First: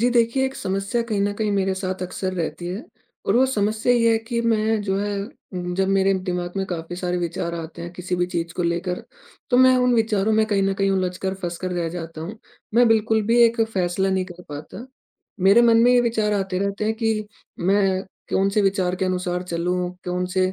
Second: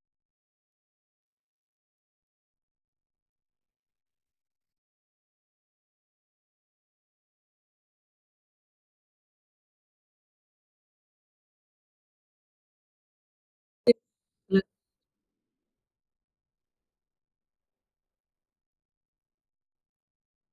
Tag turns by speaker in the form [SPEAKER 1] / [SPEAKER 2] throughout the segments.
[SPEAKER 1] जी देखिए एक समस्या कहीं न कहीं मेरे साथ अक्सर रहती है और वो समस्या ये है कि मैं जो है, उ जब मेरे दिमाग में काफ़ी सारे विचार आते हैं किसी भी चीज को लेकर, तो मैं उन विचारों में कहीं न कहीं उलझकर, फँसकर रह जाता हूँ, मैं बिल्कुल भी एक फैसला नहीं कर पाता। मेरे मन में ये विचार आते रहते हैं कि मैं कौन से विचार के अनुसार चलूँ? कौन से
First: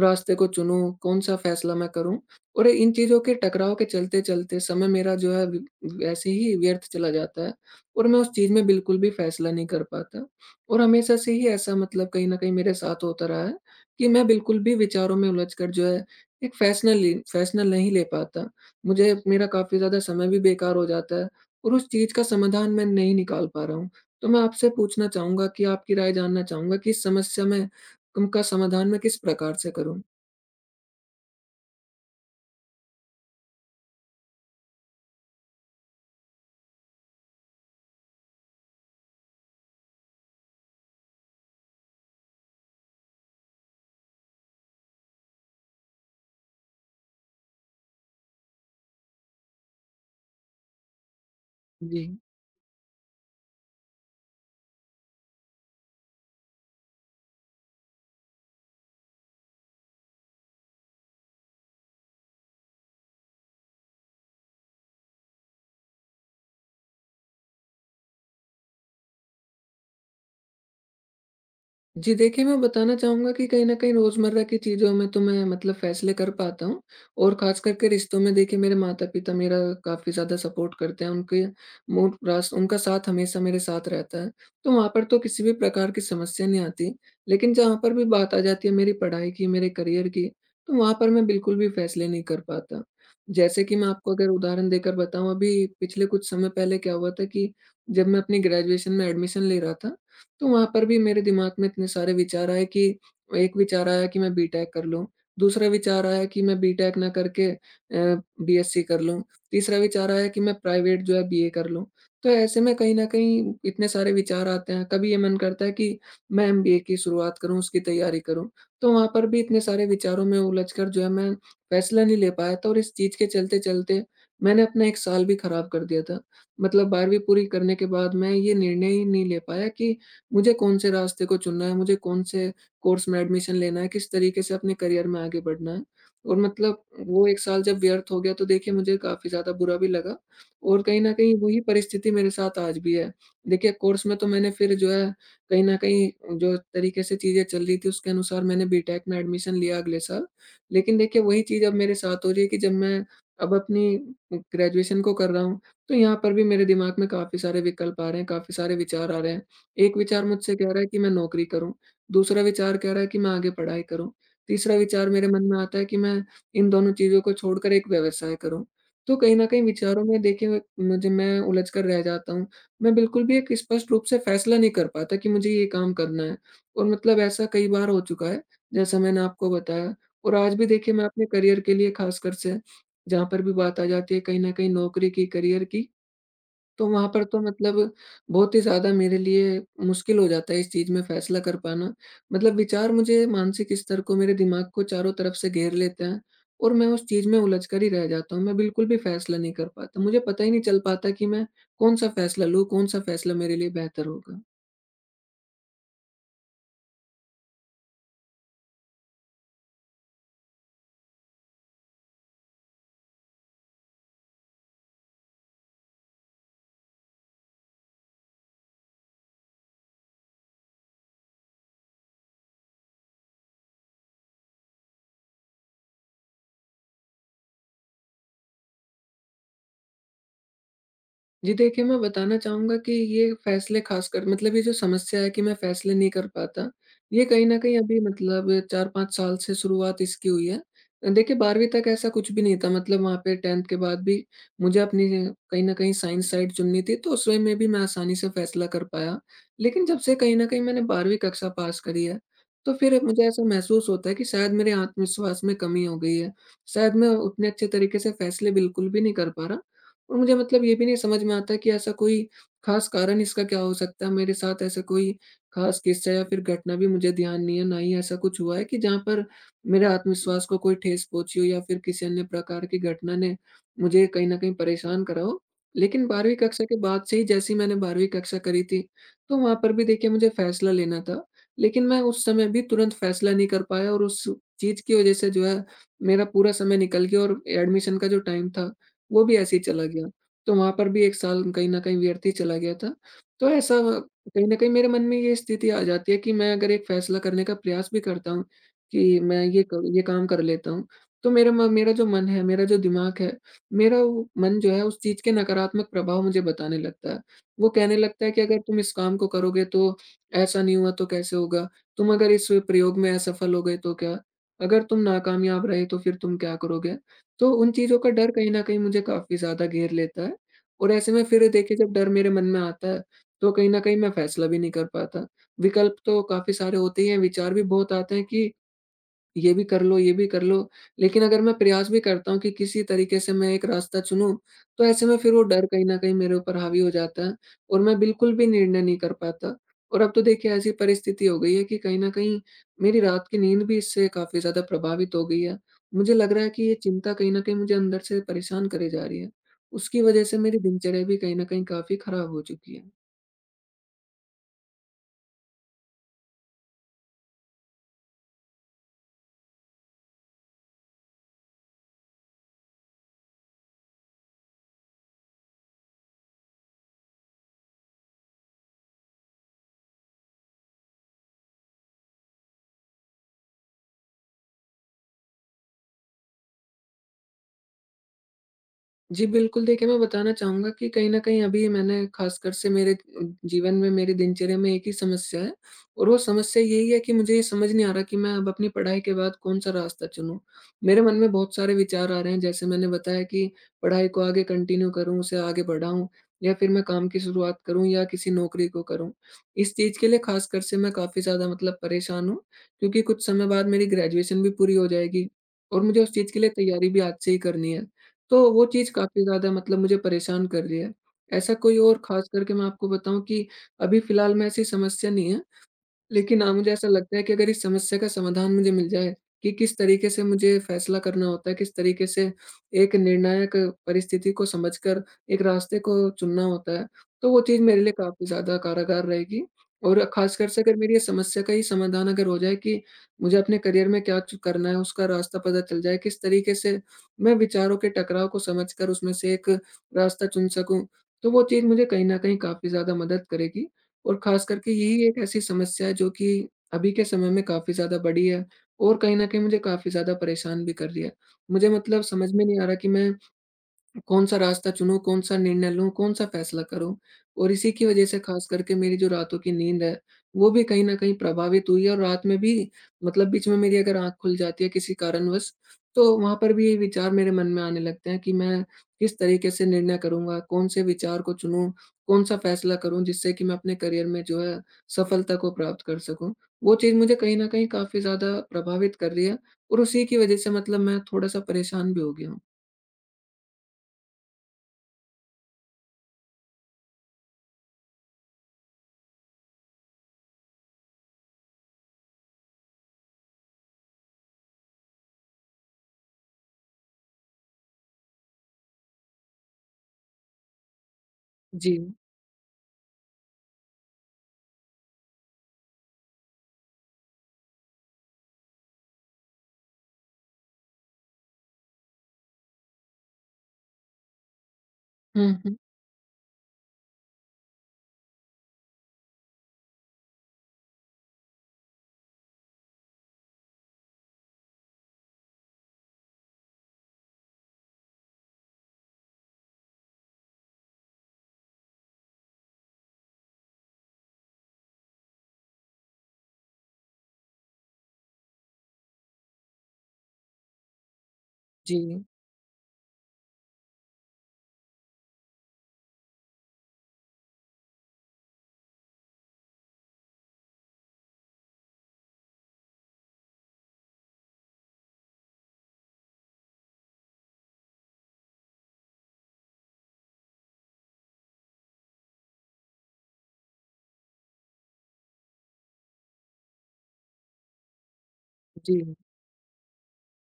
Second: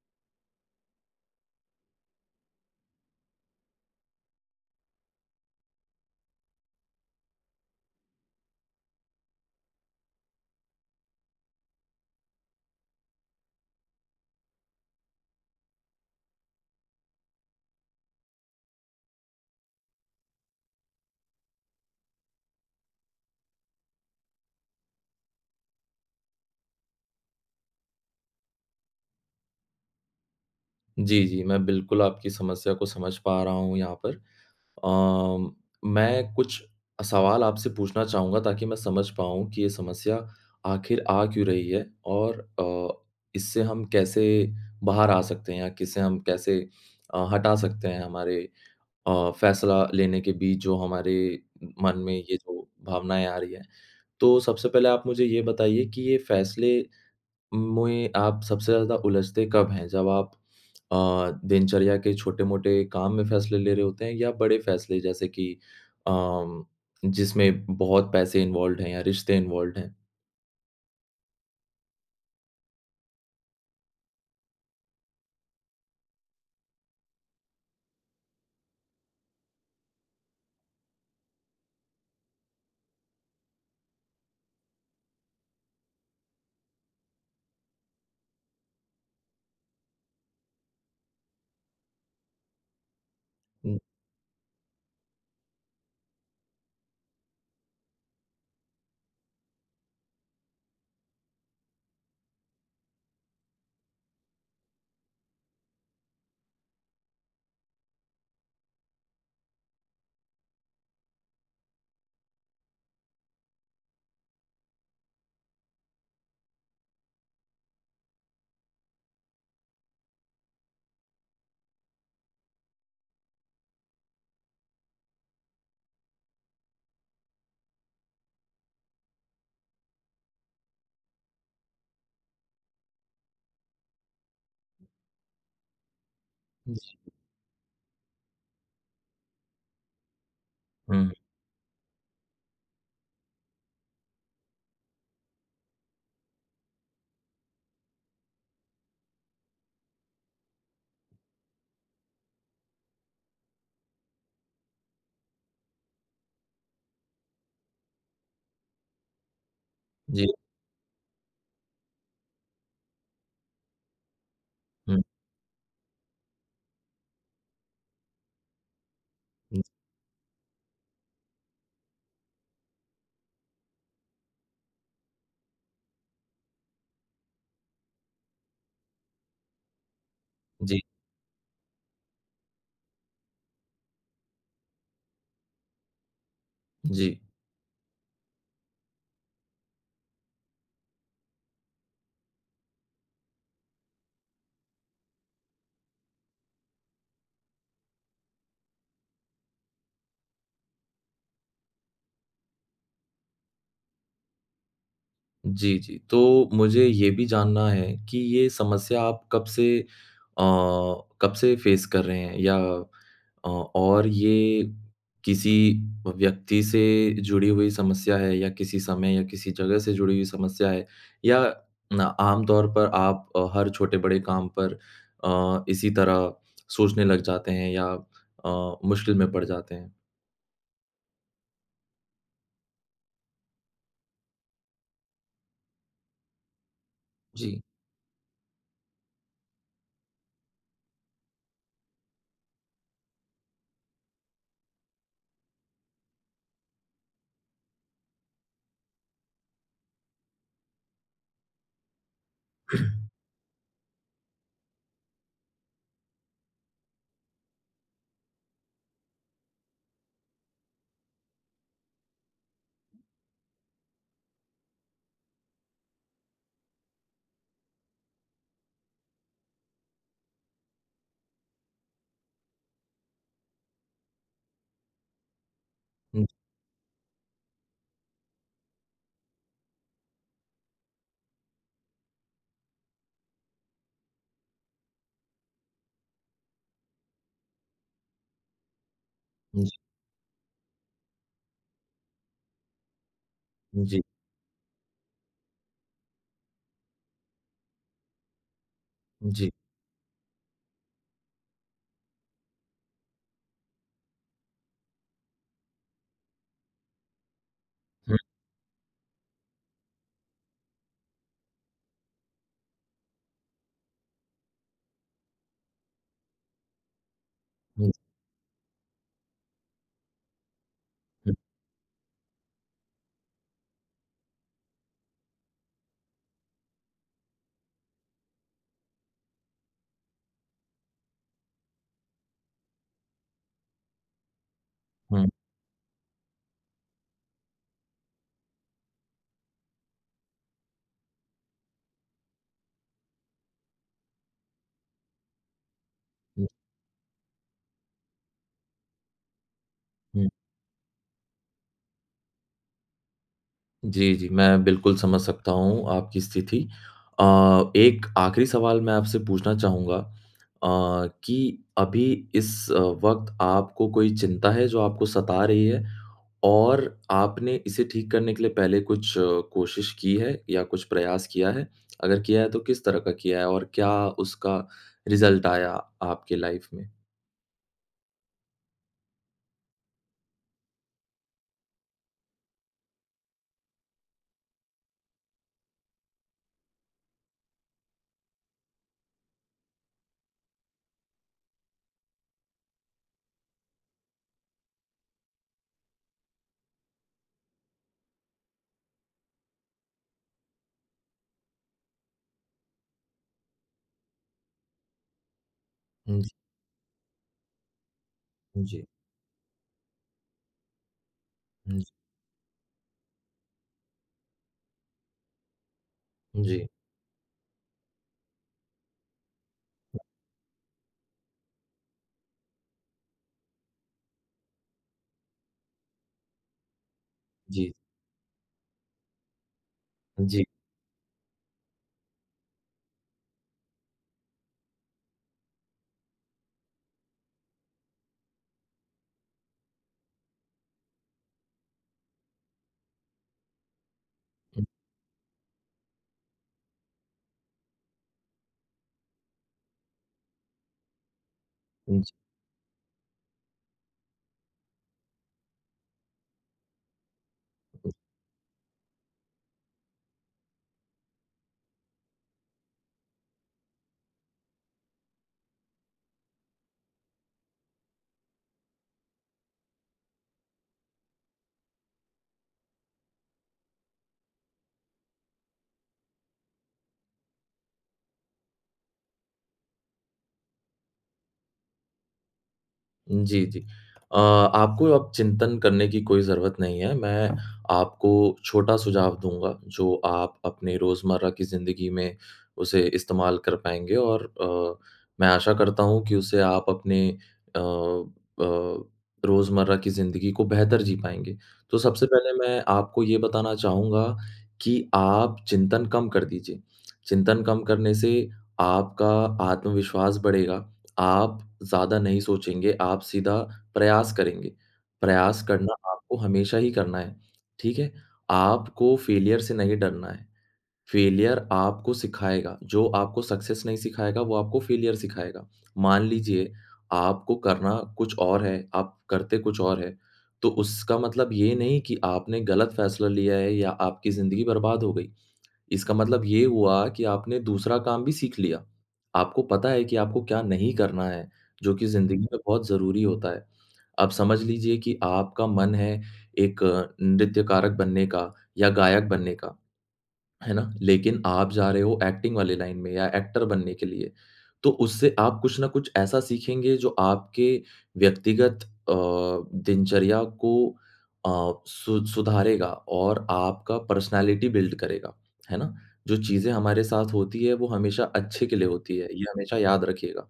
[SPEAKER 1] रास्ते को चुनूँ, कौन-सा फैसला मैं करूँ? और इन चीज़ों के टकराव के चलते चलते समय मेरा जो है वैसे ही व्यर्थ चला जाता है और मैं उस चीज़ में बिल्कुल भी फैसला नहीं कर पाता। और हमेशा से ही ऐसा मतलब कहीं ना कहीं मेरे साथ होता रहा है, कि मैं बिल्कुल भी विचारों में उलझकर जो है एक फैसला ले एक फैसला नहीं ले पाता, मुझे मेरा काफ़ी ज़्यादा समय भी बेकार हो जाता है और उस चीज का समाधान मैं नहीं निकाल पा रहा हूँ। तो मैं आपसे पूछना चाहूँगा कि आपकी राय जानना चाहूँगा कि इस समस्या में उनका समाधान मैं किस प्रकार से करूँ?
[SPEAKER 2] जी, जी, मैं बिल्कुल आपकी समस्या को समझ पा रहा हूँ यहाँ पर। अ, मैं कुछ सवाल आपसे पूछना चाहूँगा ताकि मैं समझ पाऊँ कि ये समस्या आखिर आ क्यों रही है और अ, इससे हम कैसे बाहर आ सकते हैं या इसे हम कैसे अ, हटा सकते हैं हमारे अ, फैसला लेने के बीच जो हमारे मन में
[SPEAKER 1] जी।
[SPEAKER 2] ये जो भावनाएँ आ रही हैं। तो सबसे पहले आप मुझे ये बताइए कि ये फैसले मुए आप सबसे ज़्यादा उलझते कब हैं? जब आप अ, दिनचर्या के छोटे-मोटे काम में फैसले ले रहे होते हैं या बड़े फैसले जैसे कि अ, जिसमें बहुत पैसे इन्वॉल्वड हैं या रिश्ते इन्वॉल्वड हैं?
[SPEAKER 1] जी देखिए, मैं बताना चाहूँगा कि कहीं न कहीं रोज़मर्रा की चीज़ों में तो मैं मतलब फैसले कर पाता हूँ और खास करके रिश्तों में देखिए मेरे माता-पिता मेरा काफ़ी ज़्यादा सपोर्ट करते हैं। उनके [unintelligible] उनका साथ हमेशा मेरे साथ रहता है। तो वहाँ पर तो किसी भी प्रकार की समस्या नहीं आती। लेकिन जहाँ पर भी बात आ जाती है मेरी पढ़ाई की, मेरे करियर की, तो वहाँ पर मैं बिल्कुल भी फैसले नहीं कर पाता। जैसे कि
[SPEAKER 2] हुँ।
[SPEAKER 1] मैं आपको अगर उदाहरण देकर बताऊँ, अभी पिछले कुछ समय पहले क्या हुआ था कि जब मैं अपनी ग्रेजुएशन में एडमिशन ले रहा था, तो वहाँ पर भी मेरे दिमाग में इतने सारे विचार आए कि एक विचार आया कि मैं बी टेक कर लूँ। दूसरा विचार आया कि मैं बी टेक ना करके अ, बी एससी कर लूँ। तीसरा विचार आया कि मैं प्राइवेट जो है बीए कर लूँ। तो ऐसे में कहीं न कहीं इतने सारे विचार आते हैं। कभी ये मन करता है कि मैं एमबीए की शुरुआत करूँ, उसकी तैयारी करूँ। तो वहाँ पर भी इतने सारे विचारों में उलझकर जो है मैं फैसला नहीं ले पाया था और इस चीज के चलते-चलते मैंने अपना एक साल भी खराब कर दिया था। मतलब 12वीं पूरी करने के बाद मैं यह निर्णय ही नहीं ले पाया कि मुझे कौन से रास्ते को चुनना है, मुझे कौन से कोर्स में एडमिशन लेना है, किस तरीके से अपने करियर में आगे बढ़ना है और मतलब
[SPEAKER 2] जी।
[SPEAKER 1] वो एक साल जब व्यर्थ हो गया तो देखिए मुझे काफ़ी ज़्यादा बुरा भी लगा और कहीं न
[SPEAKER 2] हुँ।
[SPEAKER 1] कहीं वही परिस्थिति मेरे साथ आज भी है। देखिए कोर्स में तो मैंने फिर जो है कहीं न कहीं जो तरीके से चीजें चल रही थी उसके अनुसार मैंने बी टेक में एडमिशन लिया अगले साल। लेकिन देखिए वही चीज़ अब मेरे साथ हो रही है कि जब मैं अब अपनी ग्रेजुएशन को कर रहा हूँ तो यहाँ पर भी मेरे दिमाग में काफ़ी सारे विकल्प आ रहे हैं, काफ़ी सारे विचार आ रहे हैं। एक विचार
[SPEAKER 2] जी।
[SPEAKER 1] मुझसे कह रहा है कि मैं नौकरी करूँ। दूसरा विचार कह रहा है कि मैं आगे पढ़ाई करूँ। तीसरा
[SPEAKER 2] हुँ।
[SPEAKER 1] विचार मेरे मन में आता है कि मैं इन दोनों चीज़ों को छोड़कर एक व्यवसाय करूँ। तो कहीं न कहीं विचारों में देखिए मुझे मैं उलझकर रह जाता हूँ। मैं बिल्कुल भी एक स्पष्ट रूप से फैसला नहीं कर पाता कि मुझे यह काम करना है और मतलब ऐसा कई बार हो चुका है जैसा मैंने आपको बताया और आज भी
[SPEAKER 2] जी।
[SPEAKER 1] देखिए मैं अपने करियर के लिए खास कर से जहाँ पर भी बात आ जाती है कहीं ना कहीं नौकरी की, करियर की, तो वहाँ
[SPEAKER 2] जी।
[SPEAKER 1] पर तो मतलब बहुत ही ज़्यादा मेरे लिए मुश्किल हो जाता है इस चीज़ में फैसला कर पाना। मतलब विचार मुझे मानसिक स्तर को, मेरे दिमाग को चारों तरफ से घेर लेते हैं और मैं उस चीज में उलझकर ही रह जाता हूँ। मैं बिल्कुल भी फैसला नहीं कर पाता। मुझे पता ही नहीं चल पाता कि मैं कौन-सा फैसला लूँ, कौन-सा फैसला मेरे लिए बेहतर होगा?
[SPEAKER 2] जी, जी, तो मुझे ये भी जानना है, कि ये समस्या आप कब से अ, कब से फेस कर रहे हैं या अ और ये किसी अ, व्यक्ति से जुड़ी हुई समस्या है या किसी समय या किसी जगह से जुड़ी हुई समस्या है, या ना आमतौर पर आप अ, हर छोटे-बड़े काम पर अ, इसी तरह सोचने लग जाते हैं या अ, मुश्किल में पड़ जाते हैं?
[SPEAKER 1] जी देखिए, मैं बताना चाहूँगा कि ये फैसले खास कर मतलब ये जो समस्या है कि मैं फैसले नहीं कर पाता, ये कहीं न
[SPEAKER 2] जी।
[SPEAKER 1] कहीं अभी मतलब 4-5 साल से शुरुआत इसकी हुई है। अ, देखिए 12वीं तक ऐसा कुछ भी नहीं था मतलब वहाँ पे 10th के बाद भी, मुझे अपनी ये कहीं न कहीं साइंस साइड चुननी थी तो उस वे में भी मैं आसानी से फैसला कर पाया, लेकिन जब से कहीं न कहीं मैंने 12वीं कक्षा पास करी है, तो फिर मुझे ऐसा महसूस होता है कि शायद मेरे आत्मविश्वास में कमी हो गई है, शायद मैं उतने अच्छे तरीके से फैसले बिल्कुल भी नहीं कर पा रहा और मुझे मतलब ये भी नहीं समझ में आता कि ऐसा कोई, खास कारण इसका क्या हो सकता है, मेरे साथ ऐसा कोई खास किस्सा या फिर घटना भी मुझे ध्यान नहीं है, ना ही ऐसा कुछ हुआ है कि जहाँ पर मेरे आत्मविश्वास को कोई ठेस पहुँची हो या फिर किसी अन्य प्रकार की घटना ने मुझे कहीं न कहीं परेशान करा हो। लेकिन
[SPEAKER 2] हुँ।
[SPEAKER 1] 12वीं कक्षा के बाद से ही जैसे ही मैंने 12वीं कक्षा करी थी, तो वहाँ पर भी देखिए मुझे फैसला लेना था। लेकिन मैं उस समय भी तुरंत फैसला नहीं कर पाया और उस चीज़ की वजह से जो है मेरा पूरा समय निकल गया और एडमिशन का जो टाइम था, वो भी ऐसी
[SPEAKER 2] जी।
[SPEAKER 1] चला गया, तो वहाँ पर भी 1 साल कहीं न कहीं व्यर्थ ही चला गया था। तो ऐसा
[SPEAKER 2] जी।
[SPEAKER 1] कहीं न कहीं मेरे मन में ये स्थिति आ जाती है कि मैं अगर एक फैसला करने का प्रयास भी करता हूँ, कि मैं
[SPEAKER 2] जी।
[SPEAKER 1] ये क ये काम कर लेता हूँ, तो मेरा म मेरा जो मन है, मेरा जो दिमाग है, मेरा वो मन जो है उस चीज़ के नकारात्मक प्रभाव मुझे बताने लगता है। वो कहने
[SPEAKER 2] हुँ।
[SPEAKER 1] लगता है कि अगर तुम इस काम को करोगे तो ऐसा नहीं हुआ तो कैसे होगा? तुम अगर इस प्रयोग में असफल हो गए तो क्या? अगर तुम नाकामयाब रहे तो फिर तुम क्या करोगे? तो उन
[SPEAKER 2] हुँ।
[SPEAKER 1] चीज़ों का डर कहीं न कहीं मुझे काफ़ी ज़्यादा घेर लेता है। और ऐसे में
[SPEAKER 2] हुँ।
[SPEAKER 1] फिर देखिए जब डर मेरे मन में आता है, तो कहीं न कहीं मैं फैसला भी नहीं कर पाता। विकल्प तो काफ़ी सारे होते ही हैं विचार भी बहुत आते हैं कि ये भी कर लो, ये भी कर लो, लेकिन अगर मैं प्रयास भी करता हूँ कि किसी तरीके से मैं एक रास्ता चुनूँ, तो ऐसे में
[SPEAKER 2] हुँ।
[SPEAKER 1] फिर वो डर कहीं न कहीं मेरे ऊपर हावी हो जाता है और मैं बिल्कुल भी निर्णय नहीं कर पाता। और अब तो देखिए ऐसी परिस्थिति हो गई है कि कहीं न कहीं, मेरी रात की नींद भी इससे काफ़ी ज़्यादा प्रभावित हो गई है, मुझे लग रहा
[SPEAKER 2] हुँ।
[SPEAKER 1] है कि ये चिंता कहीं न कहीं मुझे अंदर से परेशान करे जा रही है। उसकी वजह
[SPEAKER 2] हुँ।
[SPEAKER 1] से मेरी दिनचर्या भी कहीं न कहीं काफ़ी खराब हो चुकी है।
[SPEAKER 2] जी, जी, मैं बिल्कुल समझ सकता हूँ आपकी स्थिति अ, एक आखिरी सवाल मैं आपसे पूछना चाहूँगा अ, कि अभी इस वक़्त आपको कोई चिंता है जो आपको सता रही है? और आपने इसे ठीक करने के लिए पहले कुछ कोशिश की है या कुछ प्रयास किया है? अगर किया है तो किस तरह का किया है और क्या उसका रिजल्ट आया आपके लाइफ में?
[SPEAKER 1] जी, बिल्कुल देखिए, मैं बताना चाहूँगा कि कहीं न कहीं अभी मैंने ख़ासकर से मेरे अ, जीवन में, मेरी दिनचर्या में एक ही समस्या है और वो समस्या यही है कि मुझे ये समझ नहीं आ रहा कि मैं अब अपनी पढ़ाई के बाद कौन-सा रास्ता चुनूँ? मेरे मन में बहुत सारे विचार आ रहे हैं जैसे मैंने बताया कि पढ़ाई को आगे कंटिन्यू करूँ उसे आगे बढ़ाऊँ या फिर मैं काम की शुरुआत करूँ या किसी नौकरी को करूँ? इस चीज़ के लिए ख़ासकर से मैं काफ़ी ज़्यादा मतलब परेशान हूँ, क्योंकि कुछ समय बाद मेरी ग्रेजुएशन भी पूरी हो जाएगी और मुझे उस
[SPEAKER 2] हुँ ज
[SPEAKER 1] चीज़ के लिए तैयारी भी आज से ही करनी है। तो वो
[SPEAKER 2] जी।
[SPEAKER 1] चीज़ काफ़ी ज़्यादा मतलब मुझे परेशान कर रही है, ऐसा कोई
[SPEAKER 2] हुँ ज
[SPEAKER 1] और ख़ासकर के मैं आपको बताऊँ कि अभी फिलहाल में ऐसी समस्या नहीं है, लेकिन हाँ,
[SPEAKER 2] जी।
[SPEAKER 1] मुझे ऐसा लगता है कि अगर इस समस्या का समाधान मुझे मिल जाए, कि किस तरीक़े से मुझे फैसला करना होता है, किस तरीक़े से एक निर्णायक परिस्थिति को समझकर एक रास्ते को चुनना होता है, तो वो चीज
[SPEAKER 2] जी।
[SPEAKER 1] मेरे लिए काफ़ी ज़्यादा कारगर रहेगी और
[SPEAKER 2] जी।
[SPEAKER 1] ख़ासकर से अगर मेरी ये समस्या का ये समाधान अगर हो जाए कि मुझे अपने करियर में क्या च करना है उसका रास्ता पता चल जाए, किस तरीक़े से मैं विचारों के टकराव को समझकर उसमें से एक रास्ता चुन सकूँ, तो वो चीज़ मुझे कहीं न कहीं काफ़ी ज़्यादा मदद करेगी और ख़ासकर के यही एक ऐसी समस्या है जो कि अभी के समय में काफ़ी ज़्यादा बड़ी है और कहीं न कहीं मुझे काफ़ी ज़्यादा परेशान भी कर रही है। मुझे
[SPEAKER 2] हुँ
[SPEAKER 1] मतलब
[SPEAKER 2] ज
[SPEAKER 1] समझ में नहीं आ रहा कि मैं कौन-सा रास्ता चुनूँ कौन-सा निर्णय लूँ कौन-सा फैसला करूँ? और इसी की वजह से ख़ासकर के मेरी जो रातों की नींद है, वो भी कहीं न कहीं प्रभावित हुई है और रात में भी मतलब बीच में मेरी अगर आँख खुल जाती है किसी कारणवश, तो वहाँ पर भी विचार मेरे मन में आने लगते हैं कि मैं किस तरीक़े से निर्णय करूँगा कौन से विचार को चुनूँ, कौन-सा फैसला करूँ जिससे कि मैं अपने करियर में जो है सफलता को प्राप्त कर सकूँ। वो चीज़ मुझे कहीं न कहीं काफ़ी ज़्यादा प्रभावित कर रही है और उसी की वजह से मतलब मैं थोड़ा-सा परेशान भी हो गया हूँ।
[SPEAKER 2] जी, जी। अ, आपको अब चिंतन करने की कोई ज़रूरत नहीं है, मैं आपको छोटा सुझाव दूँगा, जो आप अपने रोजमर्रा की ज़िंदगी में उसे इस्तेमाल कर पाएँगे, और अ, मैं आशा करता हूँ कि उससे आप अपने अ अ, रोजमर्रा की ज़िंदगी को बेहतर जी पाएँगे। तो
[SPEAKER 1] जी।
[SPEAKER 2] सबसे पहले मैं आपको ये बताना चाहूँगा कि आप चिंतन कम कर दीजिए, चिंतन कम करने से आपका आत्मविश्वास बढ़ेगा, आप ज़्यादा नहीं सोचेंगे, आप सीधा प्रयास करेंगे,
[SPEAKER 1] हुँ,
[SPEAKER 2] प्रयास
[SPEAKER 1] हुँ।
[SPEAKER 2] करना आपको हमेशा ही करना है, ठीक है? आपको फेलियर से नहीं डरना है, फेलियर आपको सिखाएगा, जो आपको सक्सेस नहीं सिखाएगा, वो आपको फेलियर सिखाएगा। मान लीजिए आपको करना कुछ और है, आप करते कुछ और है, तो उसका मतलब ये नहीं कि आपने गलत फैसला लिया है या आपकी ज़िंदगी बर्बाद हो गई। इसका मतलब ये हुआ कि आपने दूसरा काम भी सीख लिया, आपको पता है कि आपको क्या नहीं करना है, जो कि
[SPEAKER 1] जी।
[SPEAKER 2] ज़िंदगी में बहुत ज़रूरी होता है। अब समझ लीजिए कि आपका मन है एक नृत्यकारक बनने का या गायक बनने का, हैं ना? लेकिन आप जा रहे हो एक्टिंग वाली लाइन में या एक्टर बनने के लिए, तो उससे आप कुछ ना कुछ ऐसा सीखेंगे जो आपके व्यक्तिगत अ, दिनचर्या को अ, सु सुधारेगा और आपका पर्सनैलिटी बिल्ड करेगा, हैं ना? जो चीज़ें हमारे साथ होती है वो हमेशा अच्छे के लिए
[SPEAKER 1] जी।।
[SPEAKER 2] होती है, ये हमेशा याद रखिएगा।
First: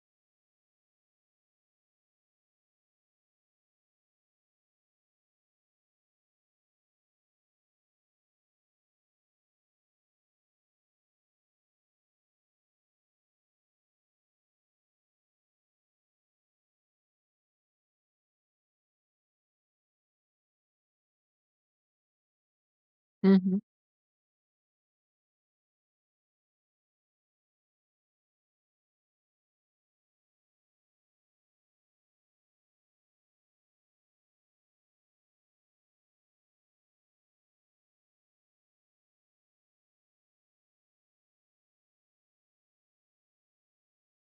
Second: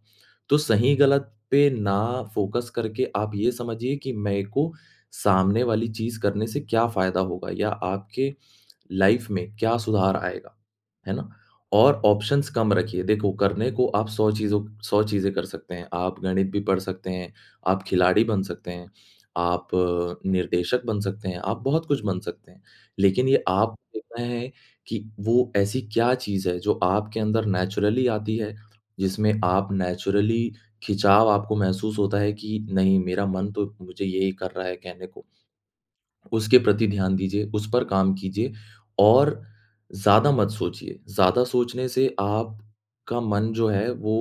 [SPEAKER 2] तो सही-गलत पे ना फ़ोकस करके आप ये समझिए कि मेरे को सामने वाली चीज़ करने से क्या फायदा होगा या आपके लाइफ़ में, क्या सुधार आएगा, हैं ना? और ऑप्शंस कम रखिए, देखो करने को आप 100 चीज़ों 100 चीज़ें कर सकते हैं, आप गणित भी पढ़ सकते हैं, आप खिलाड़ी बन सकते हैं, आप निर्देशक बन सकते हैं, आप बहुत कुछ बन सकते हैं। लेकिन
[SPEAKER 1] हुँ,
[SPEAKER 2] ये
[SPEAKER 1] हुँ।
[SPEAKER 2] आप देखना है कि वो ऐसी क्या चीज़ है जो आपके अंदर नैचुरली आती है, जिसमें आप नैचुरली खिंचाव आपको महसूस होता है कि नहीं, मेरा मन तो मुझे यही कर रहा है कहने को। उसके प्रति ध्यान दीजिए, उस पर काम कीजिए और ज़्यादा मत सोचिए। ज़्यादा सोचने से आपका मन जो है वो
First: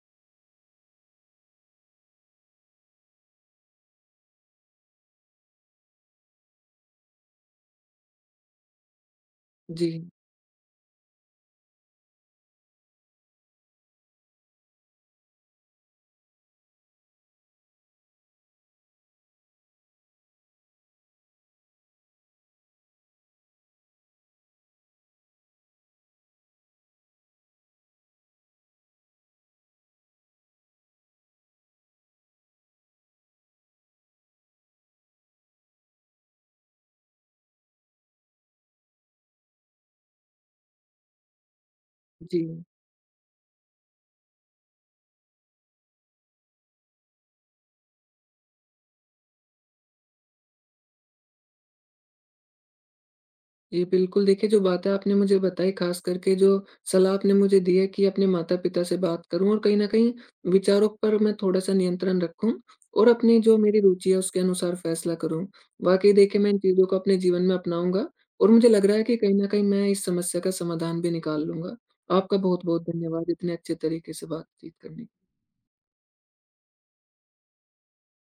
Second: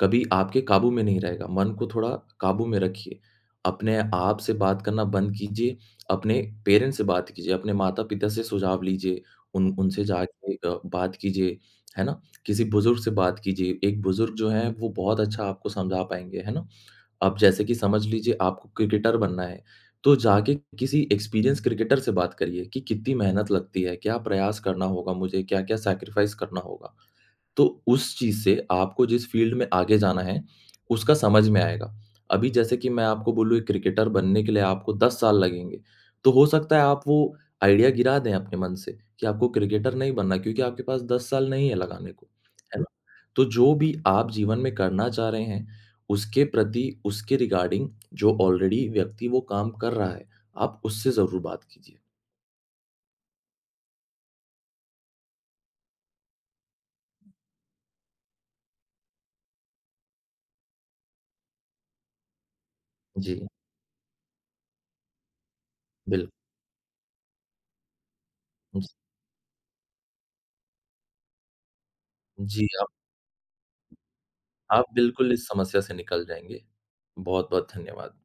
[SPEAKER 2] कभी आपके काबू में नहीं रहेगा, मन को थोड़ा काबू में रखिए। अपने आप से बात करना बंद कीजिए, अपने पेरेंट्स से बात कीजिए, अपने माता-पिता से सुझाव लीजिए, उन उनसे
[SPEAKER 1] जी।
[SPEAKER 2] जाके अ, बात कीजिए, है ना किसी बुज़ुर्ग से बात कीजिए। एक बुज़ुर्ग जो है वो बहुत अच्छा आपको समझा पाएँगे, हैं ना? अब जैसे कि समझ लीजिए आपको क्रिकेटर बनना है, तो जाके किसी एक्सपीरियंस्ड क्रिकेटर से बात करिए कि कितनी मेहनत लगती है, क्या प्रयास करना होगा मुझे, क्या-क्या सैक्रिफाइस करना होगा? तो उस चीज़ से आपको जिस फ़ील्ड में आगे जाना है, उसका समझ में आएगा। अभी जैसे कि मैं आपको बोलूँ एक क्रिकेटर बनने के लिए आपको 10 साल लगेंगे। तो हो सकता है आप वो आइडिया गिरा दें अपने मन से, कि आपको क्रिकेटर नहीं बनना क्योंकि आपके पास 10 साल नहीं है लगाने को,
[SPEAKER 1] जी।
[SPEAKER 2] हैं ना? तो जो भी आप जीवन में करना चाह रहे हैं, उसके प्रति, उसके रिगार्डिंग जो ऑलरेडी व्यक्ति वो काम कर रहा है, आप उससे ज़रूर बात कीजिए।
[SPEAKER 1] ये बिल्कुल देखिए जो बातें आपने मुझे बताई, खासकर के जो सलाह आपने मुझे दी है कि अपने माता-पिता से बात करूँ और कहीं न कहीं विचारों पर मैं थोड़ा सा नियंत्रण रखूँ और अपनी
[SPEAKER 2] जी।
[SPEAKER 1] जो मेरी रुचि है उसके अनुसार फैसला करूँ। वाक़ई
[SPEAKER 2] बिल
[SPEAKER 1] देखिए, मैं इन चीज़ों को अपने जीवन में अपनाऊँगा और मुझे लग
[SPEAKER 2] जी।
[SPEAKER 1] रहा है कि कहीं न कहीं मैं इस समस्या का समाधान भी निकाल लूँगा। आपका
[SPEAKER 2] जी,
[SPEAKER 1] बहुत-बहुत
[SPEAKER 2] आप
[SPEAKER 1] धन्यवाद इतने अच्छे तरीके से बातचीत
[SPEAKER 2] आप
[SPEAKER 1] करने
[SPEAKER 2] बिल्कुल इस समस्या से निकल जाएँगे। बहुत-बहुत धन्यवाद।